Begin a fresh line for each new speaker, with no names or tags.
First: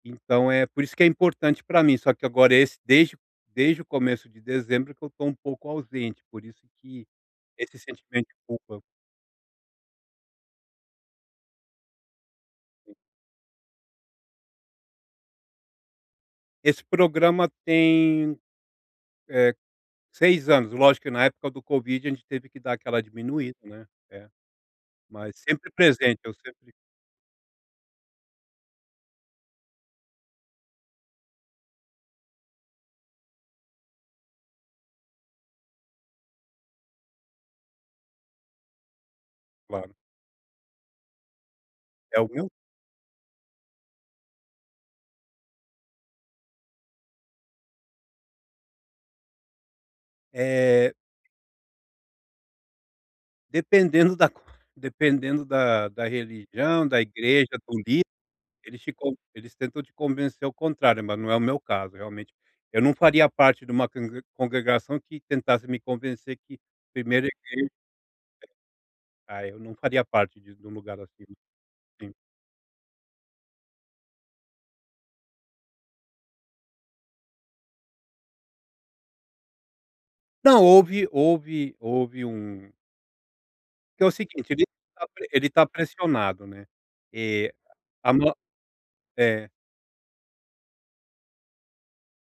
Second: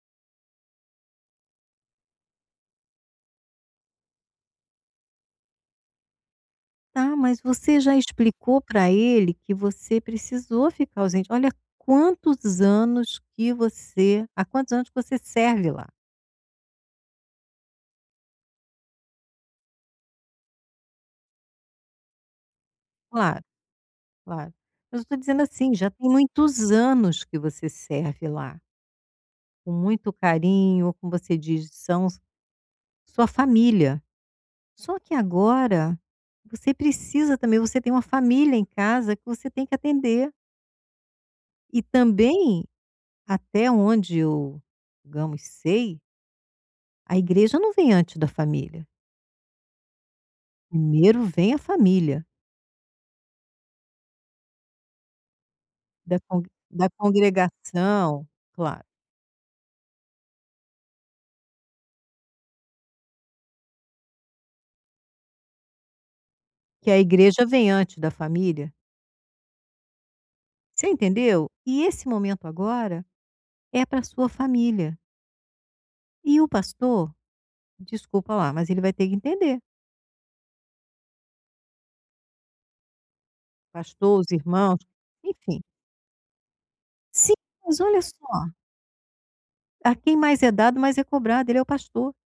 Então é por isso que é importante para mim, só que agora esse desde desde o começo de dezembro é que eu estou um pouco ausente, por isso que
Tá, mas
esse
você já
sentimento de
explicou
culpa
para ele que você precisou ficar ausente, olha quantos anos que você há quantos anos que você serve lá.
Esse programa tem, eh, 6 anos, lógico que na época do covid a gente teve que dar aquela
Claro,
diminuída, né, é,
claro, mas eu estou
mas
dizendo
sempre
assim, já tem
presente, eu
muitos
sempre
anos que você serve lá. Com muito carinho, como você diz são a sua família, só que agora você precisa também, você tem uma família em casa que você tem que
Claro.
atender. E
É o meu
também até onde eu, digamos, sei a igreja não vem antes da família.
É.
Primeiro vem a família.
Dependendo da dependendo da da
Da congre
religião,
da
da igreja, do lider,
congregação,
eles
claro.
ficam eles tentam te convencer ao contrário, mas não é o meu caso realmente. Eu não faria parte de uma congre congregação que tentasse me convencer que
Que a
primeiro a
igreja vem
igreja,
antes da família.
é, aí eu não faria parte de de um
Você
lugar assim.
entendeu, e esse
Sim.
momento agora é para sua família. E o pastor, desculpa lá, mas ele vai ter que entender.
Não houve houve houve um Que é o
Pastor, os
seguinte, a gente
irmãos,
está ele
enfim.
está pressionado,
Sim,
eh,
mas olha
a
só
no é.
a quem mais é dado mais é cobrado, ele é o pastor.